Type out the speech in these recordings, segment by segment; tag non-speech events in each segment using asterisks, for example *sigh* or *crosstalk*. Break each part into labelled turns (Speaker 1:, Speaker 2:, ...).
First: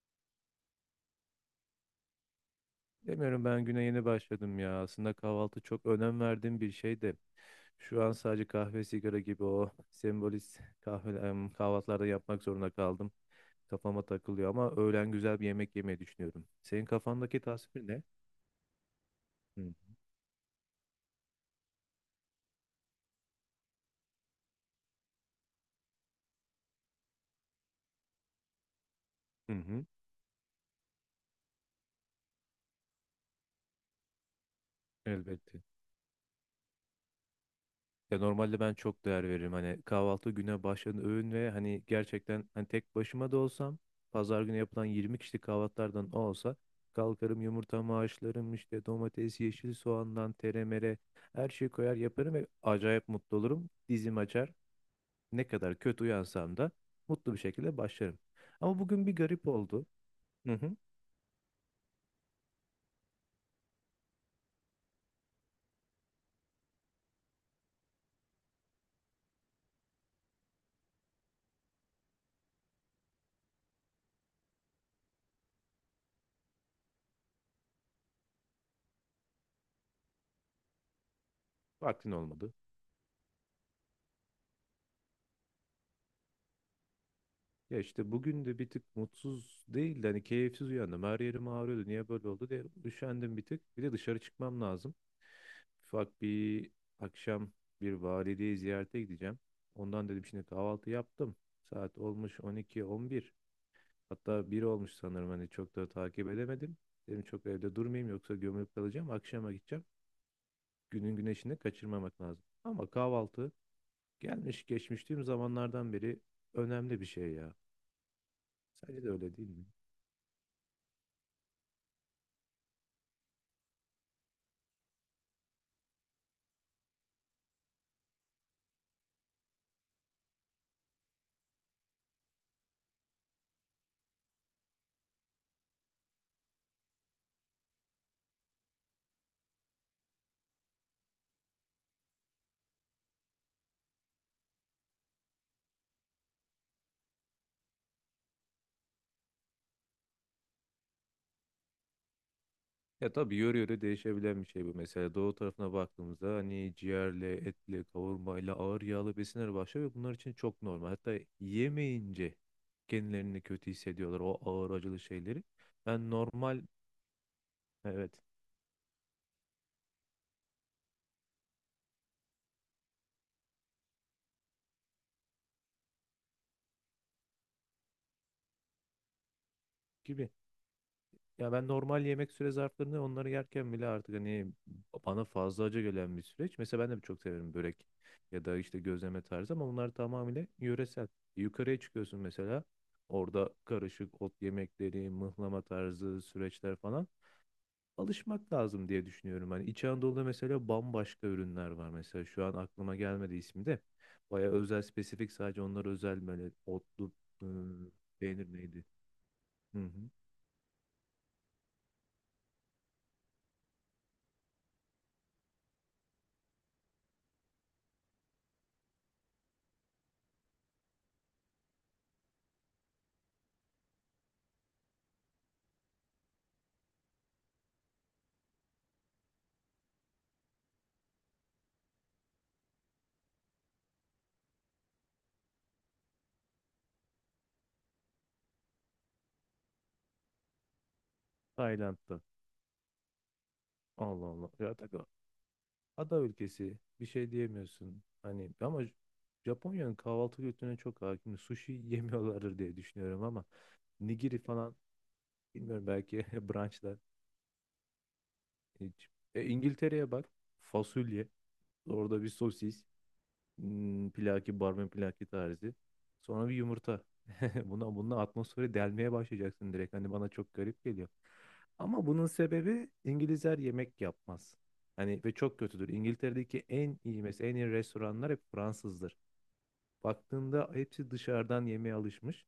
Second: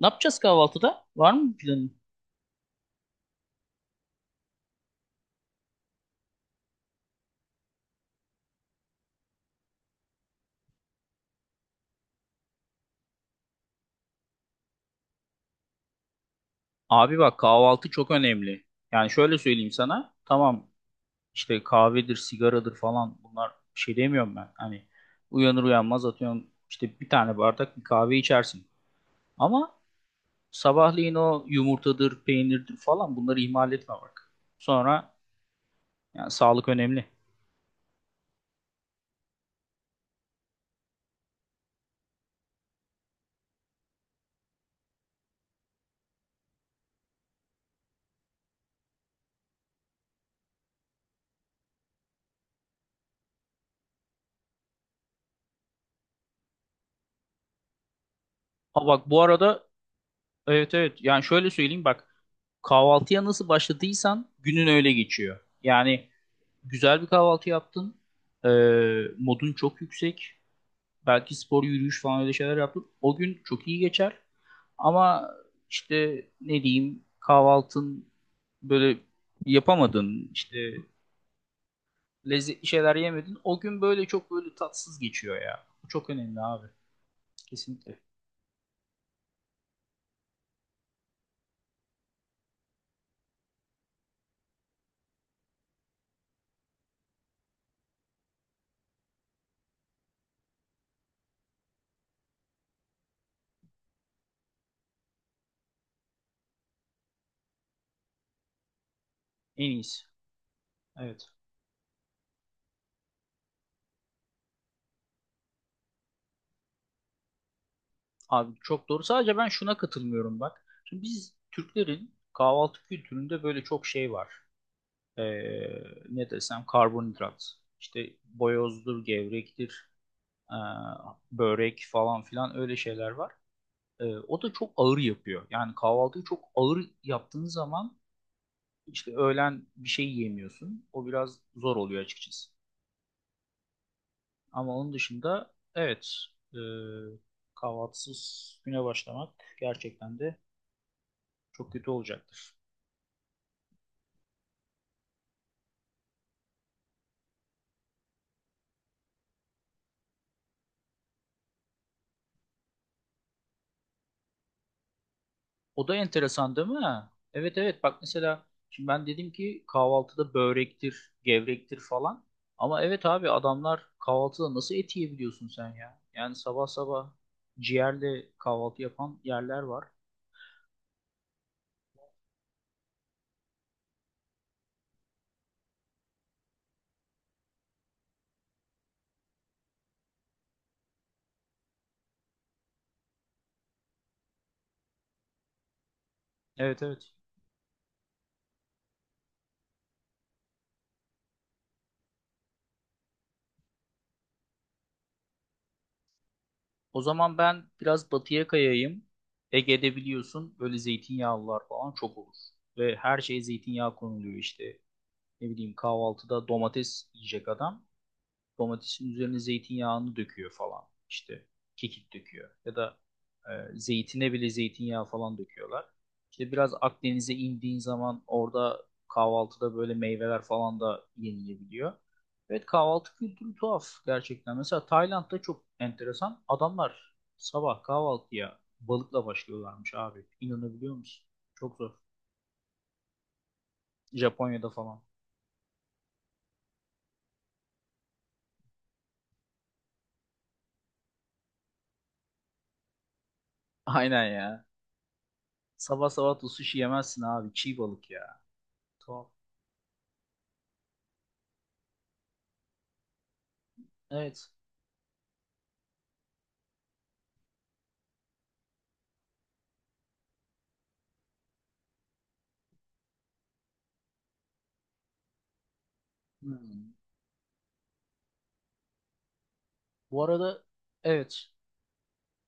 Speaker 1: Ne yapacağız kahvaltıda? Var mı bir planın?
Speaker 2: Demiyorum ben güne yeni başladım ya. Aslında kahvaltı çok önem verdiğim bir şeydi. Şu an sadece kahve, sigara gibi o sembolist kahvaltılarda yapmak zorunda kaldım. Kafama takılıyor ama öğlen güzel bir yemek yemeyi düşünüyorum. Senin
Speaker 1: Abi bak,
Speaker 2: kafandaki tasvir
Speaker 1: kahvaltı
Speaker 2: ne?
Speaker 1: çok önemli. Yani şöyle
Speaker 2: Hı
Speaker 1: söyleyeyim sana. Tamam, işte kahvedir, sigaradır falan, bunlar bir şey demiyorum ben. Hani uyanır uyanmaz, atıyorum, işte bir tane bardak bir kahve içersin.
Speaker 2: hı.
Speaker 1: Ama
Speaker 2: Hı.
Speaker 1: sabahleyin o yumurtadır, peynirdir falan, bunları ihmal etme bak. Sonra
Speaker 2: Elbette.
Speaker 1: yani sağlık önemli.
Speaker 2: Ya normalde ben çok değer veririm. Hani kahvaltı güne başlayan öğün ve hani gerçekten hani tek başıma da olsam pazar günü yapılan 20 kişilik kahvaltılardan o olsa kalkarım yumurtamı haşlarım işte domates, yeşil soğandan teremere her şeyi koyar yaparım ve acayip mutlu olurum. Dizim açar. Ne kadar kötü uyansam da mutlu bir şekilde başlarım. Ama
Speaker 1: Ha
Speaker 2: bugün
Speaker 1: bak
Speaker 2: bir
Speaker 1: bu
Speaker 2: garip
Speaker 1: arada,
Speaker 2: oldu. Hı
Speaker 1: evet
Speaker 2: hı.
Speaker 1: evet, yani şöyle söyleyeyim bak, kahvaltıya nasıl başladıysan günün öyle geçiyor. Yani güzel bir kahvaltı yaptın. Ee, Modun çok yüksek. Belki spor, yürüyüş falan, öyle şeyler yaptın. O gün çok iyi geçer. Ama işte ne diyeyim, kahvaltın böyle yapamadın. İşte
Speaker 2: Vaktin olmadı.
Speaker 1: lezzetli şeyler yemedin. O gün böyle çok böyle tatsız geçiyor ya. Bu çok önemli abi.
Speaker 2: Ya
Speaker 1: Kesinlikle.
Speaker 2: işte bugün de bir tık mutsuz değil de hani keyifsiz uyandım. Her yerim ağrıyordu. Niye böyle oldu diye üşendim bir tık. Bir de dışarı çıkmam lazım. Ufak bir akşam bir valideyi ziyarete gideceğim. Ondan dedim şimdi kahvaltı yaptım. Saat olmuş 12-11. Hatta 1 olmuş sanırım hani çok da takip edemedim. Dedim çok evde durmayayım yoksa gömülüp kalacağım. Akşama
Speaker 1: En
Speaker 2: gideceğim.
Speaker 1: iyisi.
Speaker 2: Günün
Speaker 1: Evet.
Speaker 2: güneşini kaçırmamak lazım. Ama kahvaltı gelmiş geçmiş tüm zamanlardan beri önemli bir şey ya.
Speaker 1: Abi çok
Speaker 2: Sence
Speaker 1: doğru.
Speaker 2: de
Speaker 1: Sadece
Speaker 2: öyle
Speaker 1: ben
Speaker 2: değil mi?
Speaker 1: şuna katılmıyorum bak. Şimdi biz Türklerin kahvaltı kültüründe böyle çok şey var. e, Ne desem, karbonhidrat. İşte boyozdur, gevrektir, e, börek falan filan, öyle şeyler var. E, o da çok ağır yapıyor. Yani kahvaltıyı çok ağır yaptığın zaman, işte öğlen bir şey yiyemiyorsun. O biraz zor oluyor açıkçası. Ama onun dışında evet, e, kahvaltısız güne başlamak gerçekten de çok kötü olacaktır.
Speaker 2: Ya tabii yöre yöre değişebilen bir şey bu. Mesela doğu tarafına baktığımızda hani ciğerle, etle, kavurmayla, ağır yağlı besinler başlıyor ve bunlar için çok normal. Hatta yemeyince kendilerini kötü hissediyorlar o ağır acılı şeyleri.
Speaker 1: O da
Speaker 2: Ben
Speaker 1: enteresan
Speaker 2: normal,
Speaker 1: değil mi? Evet evet, bak
Speaker 2: evet,
Speaker 1: mesela şimdi ben dedim ki kahvaltıda börektir, gevrektir falan. Ama evet abi, adamlar kahvaltıda nasıl et yiyebiliyorsun sen ya? Yani sabah sabah ciğerle kahvaltı yapan yerler var.
Speaker 2: gibi. Ya ben normal yemek süre zarflarını onları yerken bile artık hani bana fazla acı gelen bir süreç. Mesela ben de çok severim börek ya da işte gözleme tarzı ama bunlar tamamıyla yöresel. Yukarıya çıkıyorsun mesela orada karışık ot yemekleri, mıhlama tarzı süreçler
Speaker 1: Evet
Speaker 2: falan
Speaker 1: evet.
Speaker 2: alışmak lazım diye düşünüyorum. Hani İç Anadolu'da mesela bambaşka ürünler var. Mesela şu an aklıma gelmedi ismi de. Baya özel, spesifik sadece onlar özel böyle
Speaker 1: O
Speaker 2: otlu
Speaker 1: zaman ben
Speaker 2: ıı,
Speaker 1: biraz batıya
Speaker 2: Peynir neydi?
Speaker 1: kayayım.
Speaker 2: Hı
Speaker 1: Ege'de
Speaker 2: hı.
Speaker 1: biliyorsun böyle zeytinyağlılar falan çok olur. Ve her şeye zeytinyağı konuluyor işte. Ne bileyim, kahvaltıda domates yiyecek adam. Domatesin üzerine zeytinyağını döküyor falan. İşte kekik döküyor. Ya da zeytine bile zeytinyağı falan döküyorlar. İşte biraz Akdeniz'e indiğin zaman orada kahvaltıda böyle meyveler falan da yenilebiliyor. Evet, kahvaltı kültürü tuhaf gerçekten. Mesela Tayland'da çok enteresan. Adamlar sabah kahvaltıya balıkla başlıyorlarmış abi. İnanabiliyor musun? Çok zor.
Speaker 2: Tayland'da. Allah Allah. Ya,
Speaker 1: Japonya'da falan.
Speaker 2: ada ülkesi bir şey diyemiyorsun. Hani ama Japonya'nın kahvaltı kültürüne çok hakim. Sushi *laughs* yemiyorlardır diye düşünüyorum ama
Speaker 1: *laughs* Aynen
Speaker 2: nigiri
Speaker 1: ya.
Speaker 2: falan bilmiyorum
Speaker 1: Sabah
Speaker 2: belki
Speaker 1: sabah da
Speaker 2: *laughs*
Speaker 1: sushi
Speaker 2: brunchlar
Speaker 1: yemezsin abi. Çiğ balık ya.
Speaker 2: hiç.
Speaker 1: Tuhaf.
Speaker 2: E, İngiltere'ye bak, fasulye, orada bir sosis,
Speaker 1: Evet.
Speaker 2: Plaki, barmen plaki tarzı. Sonra bir yumurta. *laughs* Bununla atmosferi delmeye başlayacaksın direkt. Hani bana çok garip geliyor. Ama bunun sebebi İngilizler yemek yapmaz. Hani ve çok kötüdür. İngiltere'deki
Speaker 1: Hmm.
Speaker 2: en iyi restoranlar hep Fransızdır.
Speaker 1: Bu arada
Speaker 2: Baktığında hepsi
Speaker 1: evet,
Speaker 2: dışarıdan yemeğe alışmış.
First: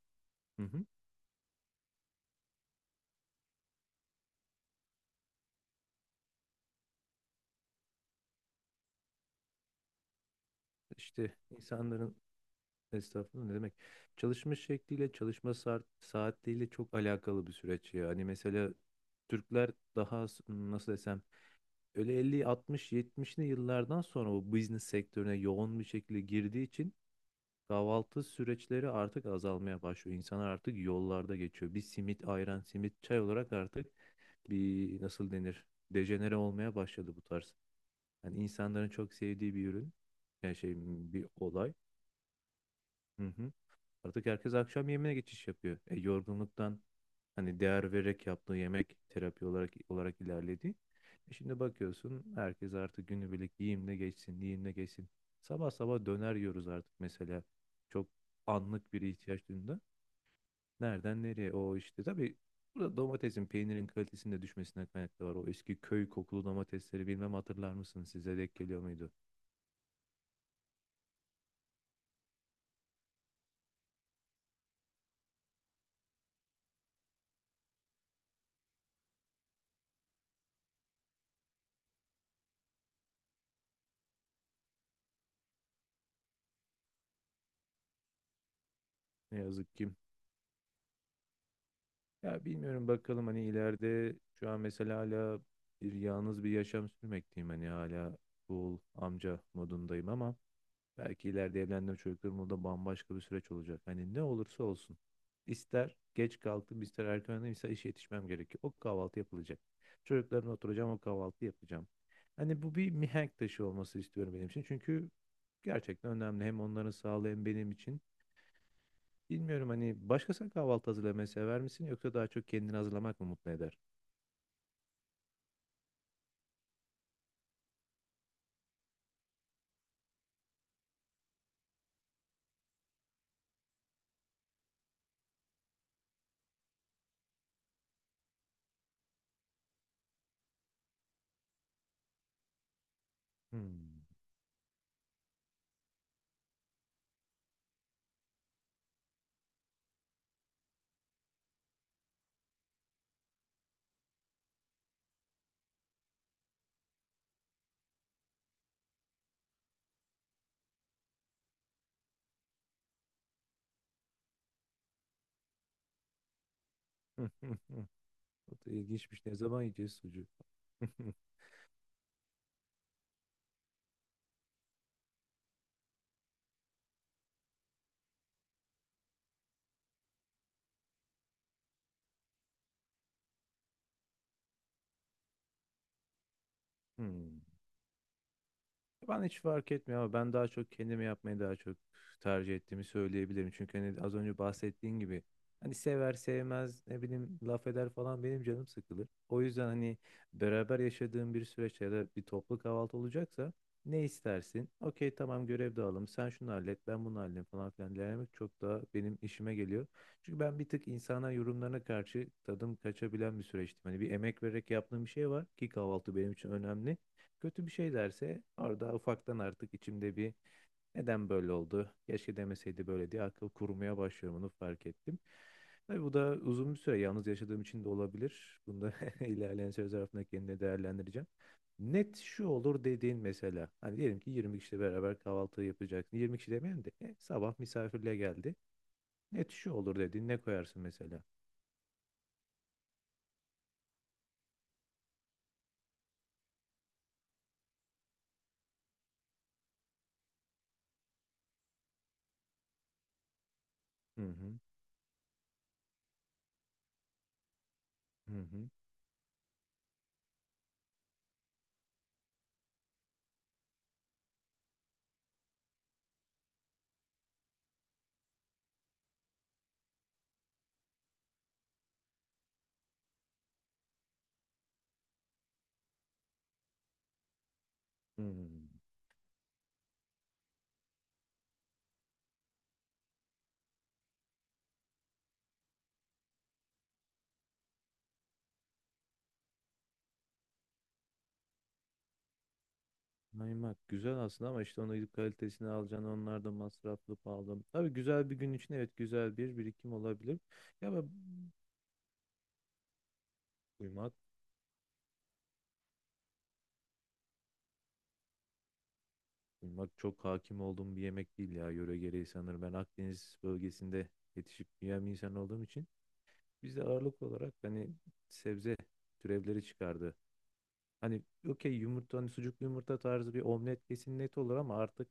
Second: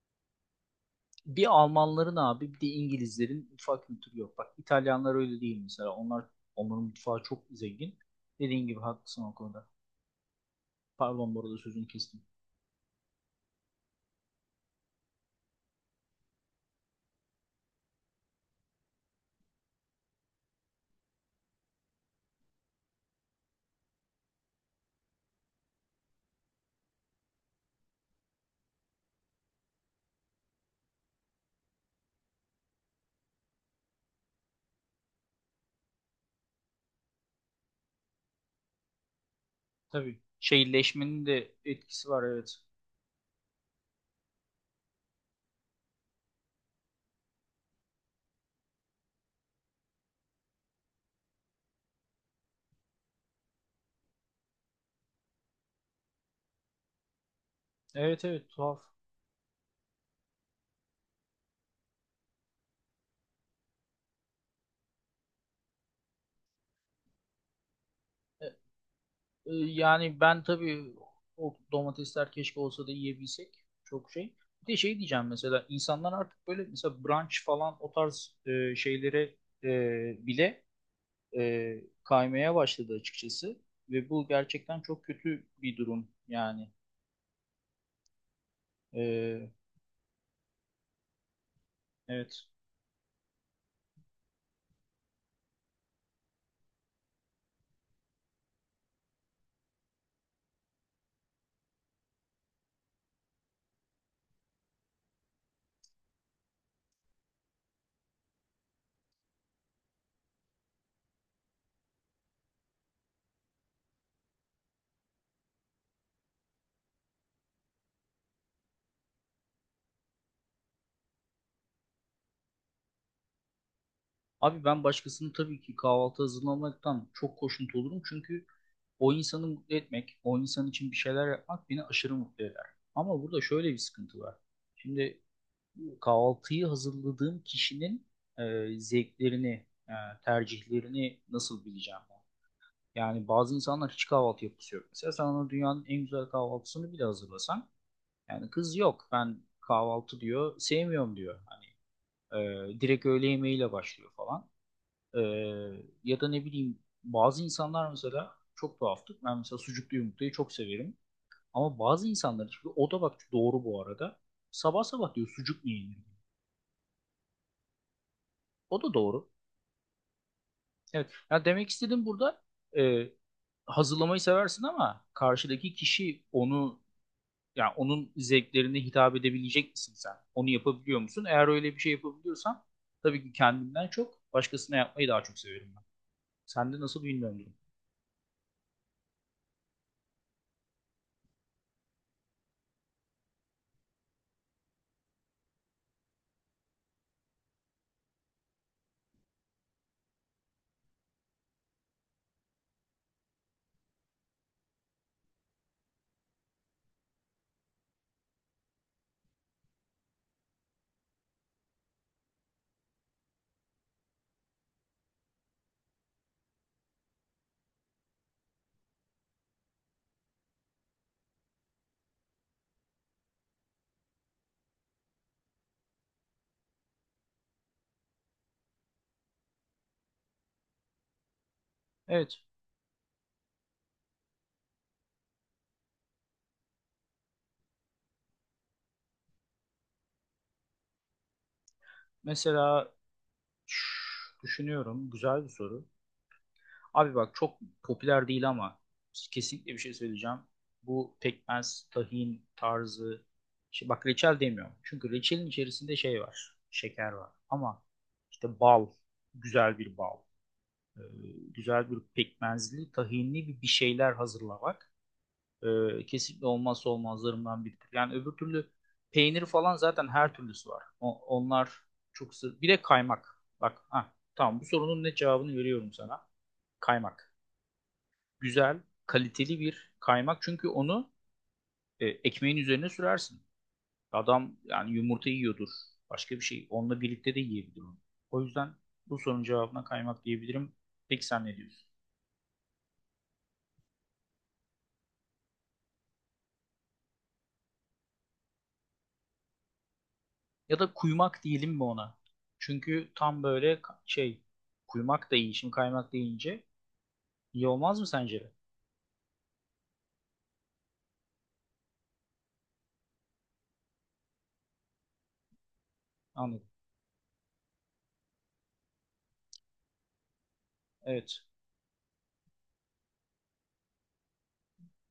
Speaker 2: Hı hı.
Speaker 1: bir Almanların abi, bir de İngilizlerin mutfak kültürü yok. Bak İtalyanlar öyle değil mesela. Onların mutfağı çok zengin. Dediğin gibi haklısın o konuda. Pardon
Speaker 2: İşte
Speaker 1: bu arada, sözünü
Speaker 2: insanların
Speaker 1: kestim.
Speaker 2: estağfurullah ne demek? Çalışma şekliyle, çalışma saatleriyle çok alakalı bir süreç ya. Hani mesela Türkler daha nasıl desem öyle 50, 60, yetmişli yıllardan sonra bu business sektörüne yoğun bir şekilde girdiği için kahvaltı süreçleri artık azalmaya başlıyor. İnsanlar artık yollarda geçiyor. Bir simit, ayran, simit, çay olarak artık bir nasıl denir? Dejenere olmaya başladı bu tarz. Yani insanların çok sevdiği bir ürün.
Speaker 1: Tabii
Speaker 2: Yani şey bir
Speaker 1: şehirleşmenin de
Speaker 2: olay.
Speaker 1: etkisi var, evet.
Speaker 2: Hı hı. Artık herkes akşam yemeğine geçiş yapıyor. Yorgunluktan hani değer vererek yaptığı yemek terapi olarak ilerledi. Şimdi bakıyorsun herkes artık günübirlik yiyeyim geçsin, yiyeyim geçsin. Sabah sabah döner yiyoruz artık mesela. Çok
Speaker 1: Evet evet, tuhaf.
Speaker 2: anlık bir ihtiyaç duyduğunda. Nereden nereye o işte. Tabii burada domatesin, peynirin kalitesinde düşmesine kaynaklı var. O eski köy kokulu domatesleri bilmem hatırlar mısınız? Size
Speaker 1: E,
Speaker 2: denk geliyor muydu?
Speaker 1: Yani ben tabii o domatesler keşke olsa da yiyebilsek. Çok şey. Bir de şey diyeceğim, mesela insanlar artık böyle mesela brunch falan, o tarz şeylere bile e, kaymaya başladı açıkçası. Ve bu gerçekten çok kötü bir durum yani.
Speaker 2: Ne
Speaker 1: E,
Speaker 2: yazık ki. Ya
Speaker 1: evet.
Speaker 2: bilmiyorum bakalım hani ileride şu an mesela hala bir yalnız bir yaşam sürmekteyim hani hala cool amca modundayım ama belki ileride evlendiğim çocuklarımla da bambaşka bir süreç olacak. Hani ne olursa olsun ister geç kalktım ister erken uyandım ister işe yetişmem gerekiyor. O kahvaltı yapılacak. Çocuklarımla oturacağım o kahvaltı yapacağım. Hani bu bir mihenk taşı olması istiyorum benim için çünkü gerçekten önemli hem onların sağlığı hem benim için. Bilmiyorum hani başkasına kahvaltı hazırlamayı sever misin yoksa daha çok kendini hazırlamak mı mutlu eder?
Speaker 1: Abi ben başkasını tabii ki kahvaltı hazırlamaktan çok hoşnut olurum. Çünkü o insanı mutlu etmek, o insan için bir şeyler yapmak beni aşırı mutlu eder. Ama burada şöyle bir sıkıntı var. Şimdi kahvaltıyı hazırladığım kişinin zevklerini, tercihlerini nasıl bileceğim ben? Yani bazı insanlar
Speaker 2: Hmm.
Speaker 1: hiç kahvaltı yapısı yok. Mesela sen ona dünyanın en güzel kahvaltısını bile hazırlasan, yani kız yok ben kahvaltı, diyor, sevmiyorum, diyor. Hani direkt öğle yemeğiyle başlıyor falan. E, Ya da ne bileyim, bazı insanlar mesela çok tuhaftır. Ben mesela sucuklu yumurtayı çok severim. Ama bazı insanlar, çünkü o da bak doğru bu arada, sabah sabah diyor sucuk mu yenir?
Speaker 2: *laughs* O da
Speaker 1: O da
Speaker 2: ilginçmiş.
Speaker 1: doğru.
Speaker 2: Ne zaman yiyeceğiz sucuğu?
Speaker 1: Evet.
Speaker 2: *laughs*
Speaker 1: Yani demek istediğim burada, e, hazırlamayı seversin ama karşıdaki kişi onu, yani onun zevklerine hitap edebilecek misin sen? Onu yapabiliyor musun? Eğer öyle bir şey yapabiliyorsan, tabii ki kendimden çok başkasına yapmayı daha çok severim ben. Sende nasıl bilmiyorum
Speaker 2: Hmm.
Speaker 1: durum.
Speaker 2: Ben hiç fark etmiyor ama ben daha çok kendimi yapmayı daha çok tercih ettiğimi söyleyebilirim. Çünkü hani az önce bahsettiğin gibi hani sever sevmez ne bileyim laf eder falan benim canım sıkılır. O yüzden hani beraber yaşadığım bir süreçte ya da bir toplu kahvaltı olacaksa ne istersin? Okey, tamam, görev dağılım sen şunu hallet ben bunu halledeyim falan filan denemek çok daha benim işime geliyor. Çünkü ben bir tık insana yorumlarına karşı tadım kaçabilen bir süreçtim. Hani bir emek vererek yaptığım bir şey var ki kahvaltı benim için önemli, kötü bir şey derse orada ufaktan artık içimde bir neden böyle oldu? Keşke demeseydi böyle diye akıl kurmaya başlıyorum onu fark ettim. Tabii bu da uzun bir süre yalnız yaşadığım için de olabilir. Bunu da *laughs* ilerleyen süre zarfında kendine değerlendireceğim. Net
Speaker 1: Evet.
Speaker 2: şu olur dediğin mesela. Hani diyelim ki 20 kişiyle beraber kahvaltı yapacaksın. 20 kişi demeyelim de sabah misafirle geldi. Net şu olur dediğin ne koyarsın mesela?
Speaker 1: Mesela şş, düşünüyorum. Güzel bir soru. Abi bak, çok popüler değil ama kesinlikle bir şey söyleyeceğim. Bu pekmez, tahin tarzı. Şey, bak
Speaker 2: Hı,
Speaker 1: reçel demiyorum. Çünkü reçelin içerisinde şey var. Şeker var. Ama
Speaker 2: hı
Speaker 1: işte
Speaker 2: hı,
Speaker 1: bal. Güzel bir bal. e, Güzel bir pekmezli, tahinli bir şeyler hazırlamak kesinlikle olmazsa olmazlarımdan biridir. Yani öbür türlü peynir falan zaten her türlüsü var. Onlar çok sır. Bir de kaymak. Bak, ha, tamam, bu sorunun ne cevabını veriyorum sana. Kaymak.
Speaker 2: hı hı.
Speaker 1: Güzel, kaliteli bir kaymak. Çünkü onu ekmeğin üzerine sürersin. Adam yani yumurta yiyordur. Başka bir şey. Onunla birlikte de yiyebilir onu. O yüzden bu sorunun cevabına kaymak diyebilirim. Peki sen ne diyorsun?
Speaker 2: Kaymak güzel aslında ama işte onu gidip kalitesini alacaksın. Onlar da masraflı pahalı. Tabii güzel bir gün için evet güzel bir birikim olabilir.
Speaker 1: Ya da
Speaker 2: Ya ben
Speaker 1: kuymak diyelim mi ona? Çünkü tam böyle
Speaker 2: kuymak,
Speaker 1: kuymak da iyi. Şimdi kaymak deyince iyi olmaz mı sence de?
Speaker 2: Kuymak çok hakim olduğum bir yemek değil ya. Yöre gereği sanırım. Ben Akdeniz bölgesinde yetişip büyüyen bir insan olduğum için
Speaker 1: Anladım.
Speaker 2: biz de ağırlık olarak hani sebze türevleri çıkardı. Hani
Speaker 1: Evet.
Speaker 2: okey yumurta hani sucuklu yumurta tarzı bir omlet kesin net olur ama artık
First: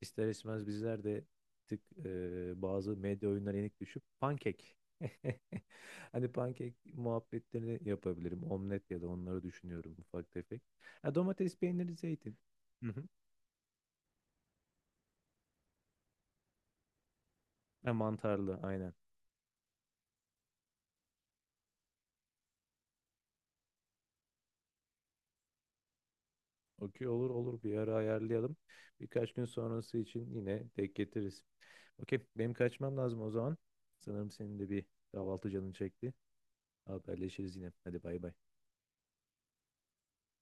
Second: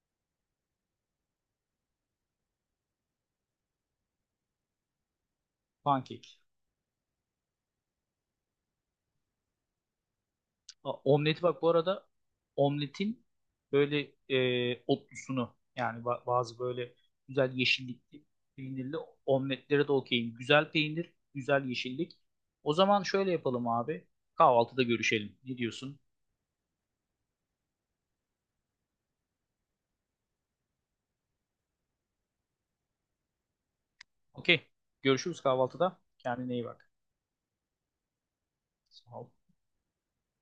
Speaker 2: ister istemez bizler de tık bazı medya oyunlarına yenik düşüp pankek. *laughs*
Speaker 1: Pankek.
Speaker 2: Hani pankek muhabbetlerini yapabilirim. Omlet ya da onları düşünüyorum ufak tefek. Ha,
Speaker 1: Omleti
Speaker 2: domates,
Speaker 1: bak bu
Speaker 2: peyniri,
Speaker 1: arada,
Speaker 2: zeytin. Hı hı.
Speaker 1: omletin böyle otlusunu, yani bazı böyle güzel
Speaker 2: Ha,
Speaker 1: yeşillikli,
Speaker 2: mantarlı aynen.
Speaker 1: peynirli omletlere de okeyim. Güzel peynir, güzel yeşillik. O zaman şöyle yapalım abi. Kahvaltıda görüşelim. Ne diyorsun?
Speaker 2: Okey, olur olur, bir ara ayarlayalım. Birkaç gün sonrası için yine denk getiririz. Okey benim kaçmam lazım o zaman. Sanırım senin
Speaker 1: Okey.
Speaker 2: de bir
Speaker 1: Görüşürüz
Speaker 2: kahvaltı canın
Speaker 1: kahvaltıda.
Speaker 2: çekti.
Speaker 1: Kendine iyi bak.
Speaker 2: Haberleşiriz yine. Hadi bay bay.
Speaker 1: Sağ ol.